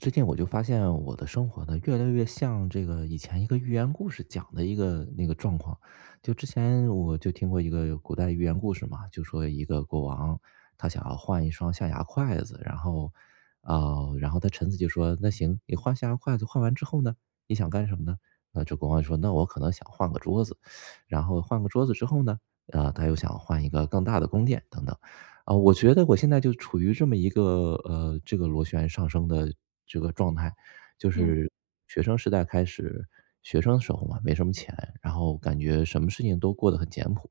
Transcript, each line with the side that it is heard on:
right: 最近我就发现我的生活呢，越来越像这个以前一个寓言故事讲的一个那个状况。就之前我就听过一个古代寓言故事嘛，就说一个国王，他想要换1双象牙筷子，然后，啊，然后他臣子就说：“那行，你换象牙筷子换完之后呢？你想干什么呢？”那这国王就说：“那我可能想换个桌子”，然后，换个桌子之后呢？啊，他又想换一个更大的宫殿等等。啊，我觉得我现在就处于这么一个，呃，这个螺旋上升的这个状态。就
left: 明。
right: 是学生时代开始学生的时候嘛，没什么钱，然后感觉什么事情都过得很简朴，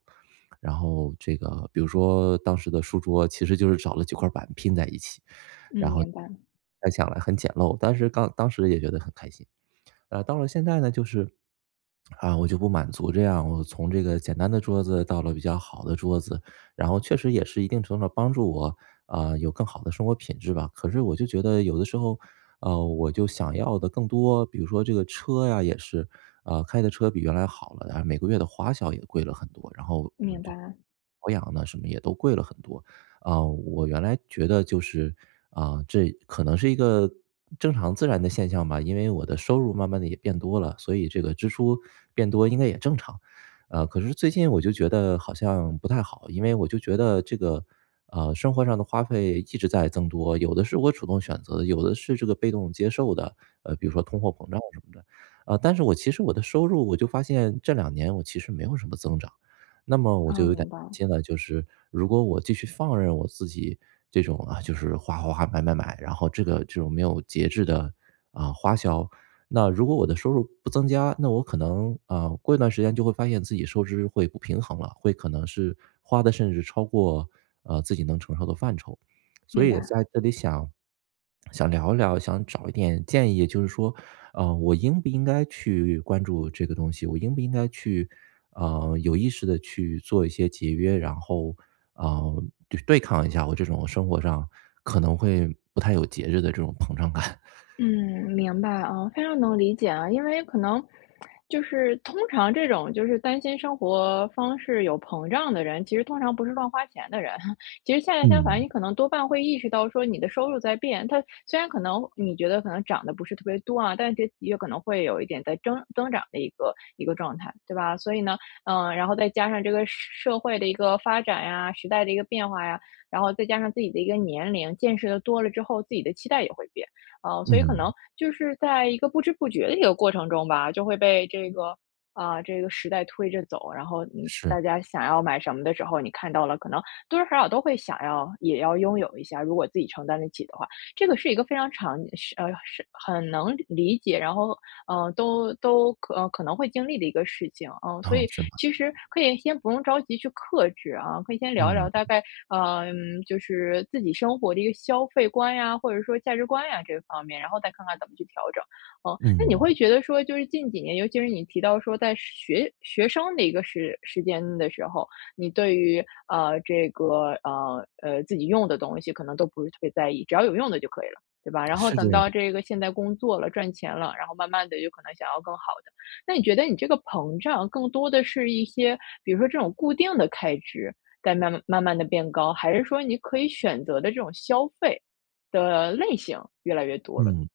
right: 然后这个比如说当时的书桌其实就是找了几块板拼在一起。
left: 嗯，
right: 然后
left: 明白。
right: 想来很简陋，当时刚当时也觉得很开心。啊，到了现在呢，就是，啊，我就不满足这样。我从这个简单的桌子到了比较好的桌子，然后确实也是一定程度上帮助我，啊，有更好的生活品质吧。可是我就觉得有的时候，啊，我就想要得更多。比如说这个车呀也是，啊，开的车比原来好了，但是每个月的花销也贵了很多，然后，嗯，
left: 明
right: 就
left: 白。
right: 保养呢什么也都贵了很多。啊，我原来觉得就是，啊，这可能是一个正常自然的现象吧，因为我的收入慢慢地也变多了，所以这个支出变多应该也正常。呃，可是最近我就觉得好像不太好，因为我就觉得这个，呃，生活上的花费一直在增多，有的是我主动选择的，有的是这个被动接受的，呃，比如说通货膨胀什么的，呃，但是我其实我的收入我就发现，这两年我其实没有什么增长。那么我就
left: 哦，
right: 有点
left: 明
right: 担
left: 白。
right: 心了，就是如果我继续放任我自己这种啊，就是花花花、买买买，然后这个这种没有节制的，啊，花销，那如果我的收入不增加，那我可能，啊，过一段时间就会发现自己收支会不平衡了，会可能是花的甚至超过，呃，自己能承受的范畴。所
left: 明
right: 以也
left: 白。
right: 在这里想想聊一聊，想找一点建议就是说，啊，我应不应该去关注这个东西，我应不应该去，呃，有意识地去做一些节约，然后，呃，对对抗一下我这种生活上可能会不太有节制的这种膨胀感？
left: 嗯，明白啊。非常能理解啊。因为可能，就是通常这种就是担心生活方式有膨胀的人，其实通常不是乱花钱的人，其实恰恰相反，你
right: 嗯。
left: 可能多半会意识到说你的收入在变，它虽然可能你觉得可能涨得不是特别多啊，但是有可能会有一点在增增长的一个一个状态，对吧？所以呢，嗯，然后再加上这个社社会的一个发展呀，时代的一个变化呀，然后再加上自己的一个年龄，见识得多了之后，自己的期待也会变。啊，所以可
right: 嗯。
left: 能就是在一个不知不觉的一个过程中吧，就会被这个，啊，这个时代推着走。然后，嗯，
right: 是。
left: 大家想要买什么的时候，你看到了可能多多少少都会想要也要拥有一下，如果自己承担得起的话。这个是一个非常常是呃，是很能理解，然后，呃，都都可呃，可能会经历的一个事情，呃。所
right: 哦，
left: 以
right: 是吗？
left: 其实可以先不用着急去克制啊。可以先聊一聊，
right: 嗯。
left: 大概，呃，就是自己生活的一个消费观呀，或者说价值观呀这方面，然后再看看怎么去调整。呃，那你会
right: 嗯。
left: 觉得说就是近几年，尤其是你提到说在学学生的一个时时间的时候，你对于，呃，这个，呃，呃，自己用的东西可能都不是特别在意，只要有用的就可以了，对吧？然后
right: 是这
left: 等
right: 样。
left: 到这个现在工作了，赚钱了，然后慢慢地有可能想要更好的。那你觉得你这个膨胀更多的是一些，比如说这种固定的开支，在慢慢慢慢地变高，还是说你可以选择的这种消费的类型越来越多了？
right: 嗯，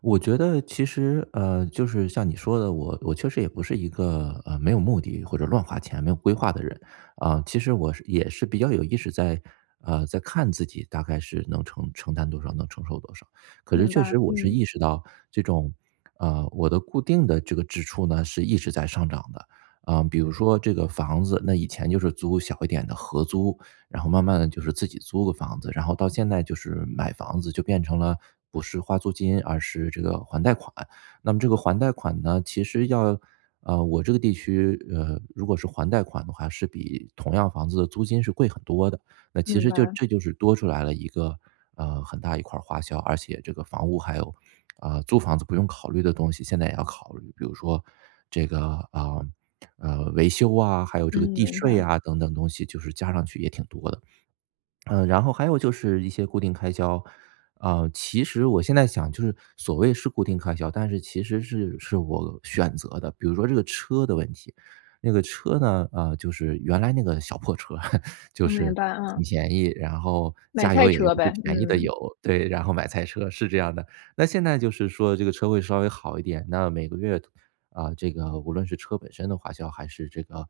right: 我觉得其实，呃，就是像你说的，我我确实也不是一个，呃，没有目的或者乱花钱没有规划的人。啊，其实我是也是比较有意识在，呃，在看自己大概是能承承担多少，能承受多少。可是
left: 明
right: 确
left: 白，
right: 实我是
left: 嗯。
right: 意识到这种，呃，我的固定的这个支出呢是一直在上涨的。啊，比如说这个房子，那以前就是租小一点的合租，然后慢慢地就是自己租个房子，然后到现在就是买房子，就变成了不是花租金，而是这个还贷款。那么这个还贷款呢，其实要啊，我这个地区，呃，如果是还贷款的话是比同样房子的租金是贵很多的，那其
left: 明
right: 实就
left: 白。
right: 这就是多出来了一个，呃，很大一块儿花销，而且这个房屋还有啊，租房子不用考虑的东西现在也要考虑。比如说这个，啊，呃，维修啊，还有这
left: 嗯，
right: 个地
left: 明
right: 税
left: 白。
right: 啊等等东西，就是加上去也挺多的。嗯，然后还有就是一些固定开销。啊，其实我现在想就是所谓是固定开销，但是其实是是我选择的，比如说这个车的问题。那个车呢，啊，就是原来那个小破车 就
left: 嗯，明
right: 是
left: 白，
right: 很
left: 嗯。
right: 便宜，然后
left: 买
right: 加
left: 菜
right: 油也用
left: 车
right: 最
left: 呗，
right: 便宜的
left: 嗯。
right: 油。对，然后买菜车，是这样的。那现在就是说这个车会稍微好一点，那每个月，啊，这个无论是车本身的花销，还是这个，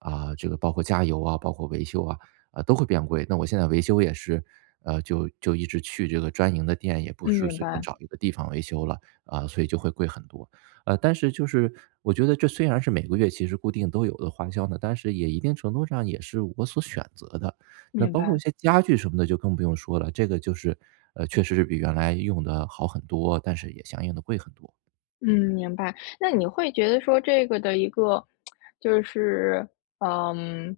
right: 啊，这个包括加油啊，包括维修啊，呃，都会变贵。那我现在维修也是，呃，就就一直去这个专营的店，也不
left: 嗯，
right: 是
left: 明
right: 随便
left: 白。
right: 找一个地方维修了，啊，所以就会贵很多。啊，但是就是，我觉得这虽然是每个月其实固定都有的花销呢，但是也一定程度上也是我所选择的。那
left: 明
right: 包括
left: 白。
right: 一些家具什么的就更不用说了，这个就是，呃，确实是比原来用得好很多，但是也相应地贵很多。
left: 嗯，明白，那你会觉得说这个的一个，就是，呃嗯，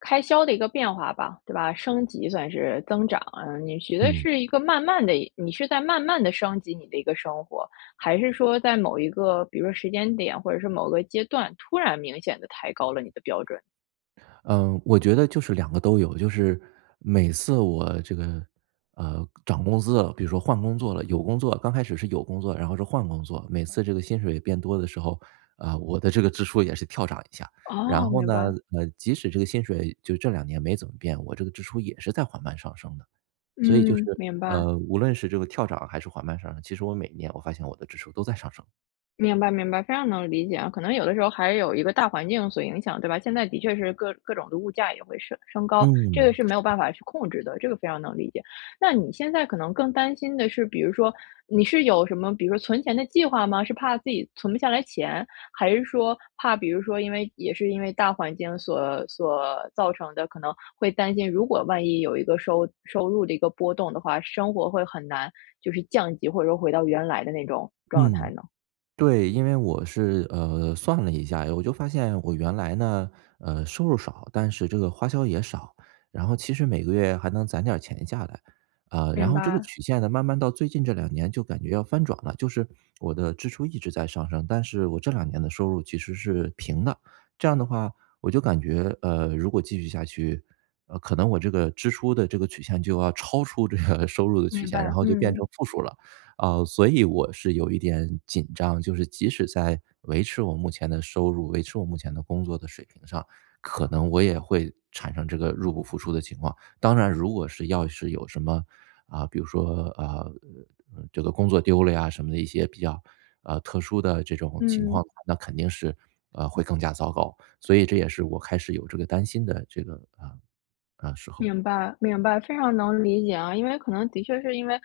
left: 开销的一个变化吧，对吧，升级算是增长啊。你觉得
right: 嗯。
left: 是一个慢慢地一你是在慢慢地升级你的一个生活，还是说在某一个，比如说时间点，或者是某个阶段，突然明显地抬高了你的标准？
right: 嗯，我觉得就是2个都有，就是每次我这个，呃，涨工资了，比如说换工作了，有工作刚开始是有工作，然后是换工作，每次这个薪水变多的时候，啊，我的这个支出也是跳涨一下。
left: 哦，
right: 然后
left: 明
right: 呢，
left: 白。
right: 呃，即使这个薪水就这2年没怎么变，我这个支出也是在缓慢上升的。所以就是
left: 嗯，明白。
right: 呃，无论是这个跳涨还是缓慢上升，其实我每年我发现我的支出都在上升。
left: 明白，明白，非常能理解啊，可能有的时候还有一个大环境所影响，对吧？现在的确是各各种的物价也会升升高，这个
right: 嗯，
left: 是没有
right: 是。
left: 办法去控制的，这个非常能理解。那你现在可能更担心的是，比如说你是有什么，比如说存钱的计划吗？是怕自己存不下来钱，还是说怕比如说，因为也是因为大环境所所造成的，可能会担心，如果万一有一个收收入的一个波动的话，生活会很难，就是降级，或者说回到原来的那种状态
right: 嗯，
left: 呢？
right: 对，因为我是呃，算了一下，我就发现我原来呢，呃，收入少，但是这个花销也少，然后其实每个月还能攒点儿钱下来。呃，然
left: 明
right: 后这个
left: 白。
right: 曲线呢，慢慢到最近这2年就感觉要翻转了，就是我的支出一直在上升，但是我这2年的收入其实是平的，这样的话我就感觉，呃，如果继续下去，呃，可能我这个支出的这个曲线就要超出这个收入的曲
left: 明
right: 线，然
left: 白，
right: 后就变
left: 嗯。
right: 成负数了。啊，所以我是有一点紧张，就是即使在维持我目前的收入，维持我目前的工作的水平上，可能我也会产生这个入不敷出的情况。当然如果是要是有什么，啊，比如说，啊，呃，呃，这个工作丢了呀什么的，一些比较，呃，特殊的这种情况
left: 嗯。
right: 的话，那肯定是，呃，会更加糟糕。所以这也是我开始有这个担心的这个啊，啊，时候。
left: 明白，明白，非常能理解啊。因为可能的确是因为，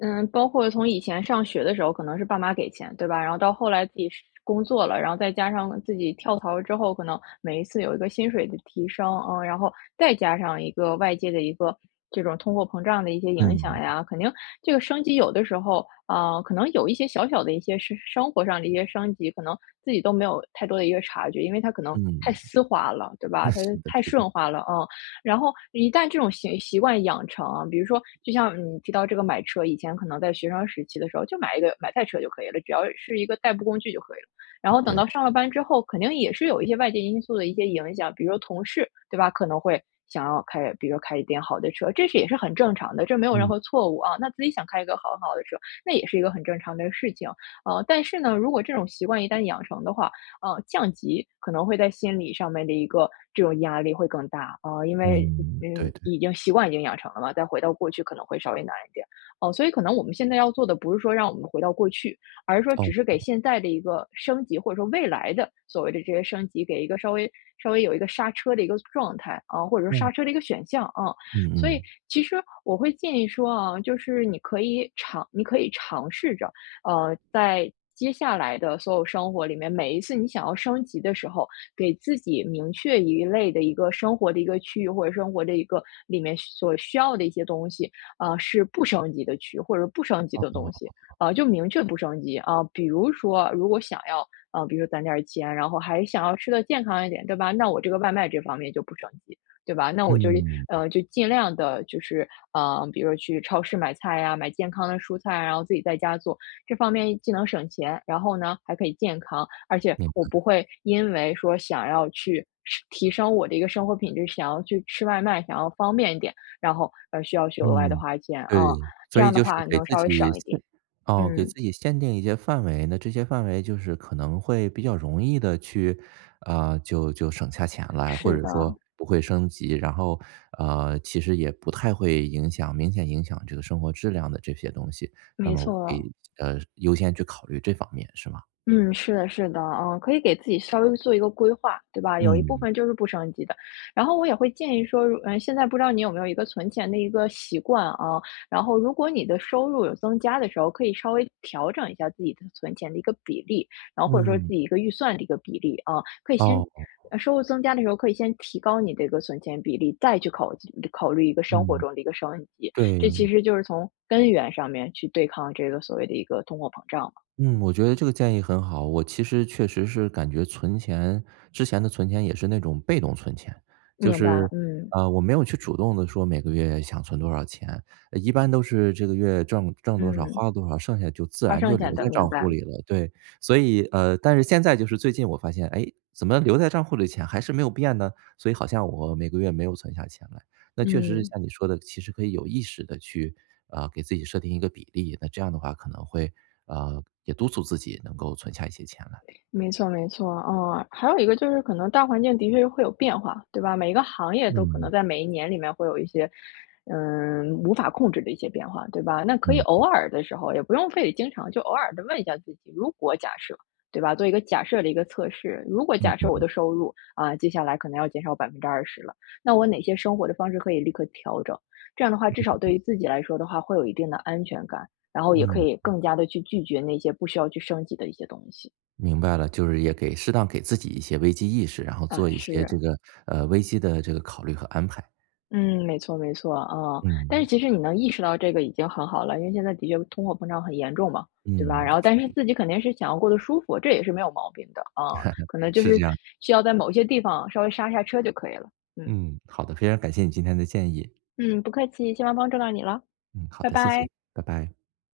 left: 嗯，包括从以前上学的时候，可能是爸妈给钱，对吧？然后到后来自己是工作了，然后再加上自己跳槽了之后，可能每一次有一个薪水的提升，呃，然后再加上一个外界的一个这种通货膨胀的一些影响
right: 嗯。
left: 呀，肯定这个升级有的时候，啊，可能有一些小小的一些是生活上的一些升级，可能自己都没有太多的一个察觉，因为它可能太
right: 嗯。
left: 丝滑了，对吧？它
right: 是的，
left: 太
right: 是的。
left: 顺滑了，啊。然后一旦这种行习惯养成啊，比如说就像你提到这个买车，以前可能在学生时期的时候就买一个买代车就可以了，只要是一个代步工具就可以了。然后等
right: 对。
left: 到上了班之后，肯定也是有一些外界因素的一些影响，比如说同事，对吧，可能会想要开比如说开一点好的车，这是也是很正常的，这没有任
right: 嗯。
left: 何错误啊，那自己想开一个很好的车，那也是一个很正常的事情。啊，但是呢，如果这种习惯一旦养成的话，呃，降级可能会在心理上面的一个，这种压力会更大。啊，因为
right: 嗯，对，
left: 嗯，
right: 对。
left: 已经习惯已经养成了嘛，再回到过去可能会稍微难一点。哦，所以可能我们现在要做的不是说让我们回到过去，而是说
right: 哦，
left: 只是给
right: 哦。
left: 现在的一个升级，或者说未来的所谓的这些升级，给一个稍微稍微有一个刹车的一个状态，啊，或者说
right: 哦。
left: 刹车的一个选项，啊。
right: 嗯
left: 所以，
right: 嗯。
left: 其实我会建议说啊，就是你可以尝你可以尝试着，呃，在接下来的所有生活里面，每一次你想要升级的时候，给自己明确一类的一个生活的一个区域，或者生活的一个，里面所需要的一些东西，啊，是不升级的区域，或者是不升级
right: 哦
left: 的
right: 哦
left: 东西，
right: 哦哦。
left: 啊，就明确不升级。啊，比如说如果想要，啊，比如说攒点儿钱，然后还想要吃得健康一点，对吧？那我这个外卖这方面就不升级，对吧？那我就，
right: 嗯。
left: 呃，就尽量地就是，呃，比如说去超市买菜呀，买健康的蔬菜，然后自己在家做。这方面既能省钱，然后呢还可以健康，而且
right: 明
left: 我不
right: 白。
left: 会因为说想要去升提升我的一个生活品质，想要去吃外卖，想要方便一点，然后而需要去额外地
right: 嗯，
left: 花钱，啊。
right: 对，
left: 这
right: 所以
left: 样的
right: 就是
left: 话
right: 给
left: 能
right: 自
left: 稍微
right: 己
left: 省一
right: 限
left: 点。
right: 啊，给
left: 嗯。
right: 自己限定一些范围，那这些范围就是可能会比较容易地去，啊，就就省下钱啦，或
left: 是
right: 者说
left: 的。
right: 不会升级。然后呃，其实也不太会影响明显影响这个生活质量的这些东西，那
left: 没
right: 么我可
left: 错。
right: 以，呃，优先去考虑这方面是吗？
left: 嗯，是的，是的，啊，可以给自己稍微做一个规划，对吧？有一部
right: 嗯。
left: 分就是不升级的。然后我也会建议说如嗯，现在不知道你有没有一个存钱的一个习惯啊？然后如果你的收入有增加的时候，可以稍微调整一下自己的存钱的一个比例，然后或者说自
right: 嗯。
left: 己一个预算的一个比例，啊。可以
right: 哦，
left: 先-
right: 哦哦。
left: 收入增加的时候-可以先提高你的一个存钱比例，再去考考虑一个生活
right: 嗯，
left: 中的一个升级，这
right: 对。
left: 其实就是从根源上面去对抗这个所谓的一个通货膨胀嘛。
right: 嗯，
left: 嗯。
right: 我觉得这个建议很好，我其实确实是感觉存钱，之前的存钱也是那种被动存钱，就
left: 明白，
right: 是
left: 嗯。
right: 啊，我没有去主动地说每个月想存多少钱，一般都是这个月挣挣多少
left: 嗯。
right: 花了多少，剩下就自
left: 花
right: 然
left: 剩
right: 就留
left: 下的，
right: 在
left: 明
right: 账户
left: 白。
right: 里了，对。所以，呃，但是现在就是最近我发现，哎，怎么留在账户里的钱还是没有变呢，所以好像我每个月没有存下钱来，那确实是
left: 嗯。
right: 像你说的，其实可以有意识地去，啊，给自己设定一个比例，那这样的话可能会，呃，也督促自己能够存下一些钱来。
left: 没错，没错，嗯，还有一个就是可能大环境的确是会有变化，对吧？每个行业都可能
right: 嗯。
left: 在每一年里面会有一些，嗯，无法控制的一些变化，对吧？那可以
right: 嗯
left: 偶
right: 嗯。
left: 尔的时候，也不用非得经常，就偶尔地问一下自己，如果假设，对吧，做一个假设的一个测试。如果
right: 嗯
left: 假设我
right: 嗯。
left: 的收入，啊，接下来可能要减少20%了，那我哪些生活的方式可以立刻调整？这样的话，至
right: 嗯
left: 少对
right: 嗯。
left: 于自己来说的话会有一定的安全感，然后也可
right: 嗯。
left: 以更加地去拒绝那些不需要去升级的一些东西。
right: 明白了，就是也给适当给自己一些危机意识，然后
left: 啊，
right: 做一些
left: 是。
right: 这个，呃，危机的这个考虑和安排。
left: 嗯，没错，没错，啊，但是
right: 嗯。
left: 其实你能意识到这个已经很好了，因为现在的确通货膨胀很严重嘛，对吧？
right: 嗯，
left: 然后但
right: 是。
left: 是自己肯定是想要过得舒服，这也是没有毛病的，啊，可能就
right: 是
left: 是
right: 这样。
left: 需要在某一些地方稍微刹刹车就可以了，嗯。
right: 嗯，好的，非常感谢你今天的建议。
left: 嗯，不客气，希望帮助到你了，
right: 嗯，好
left: 拜
right: 的，谢
left: 拜。
right: 谢，拜拜。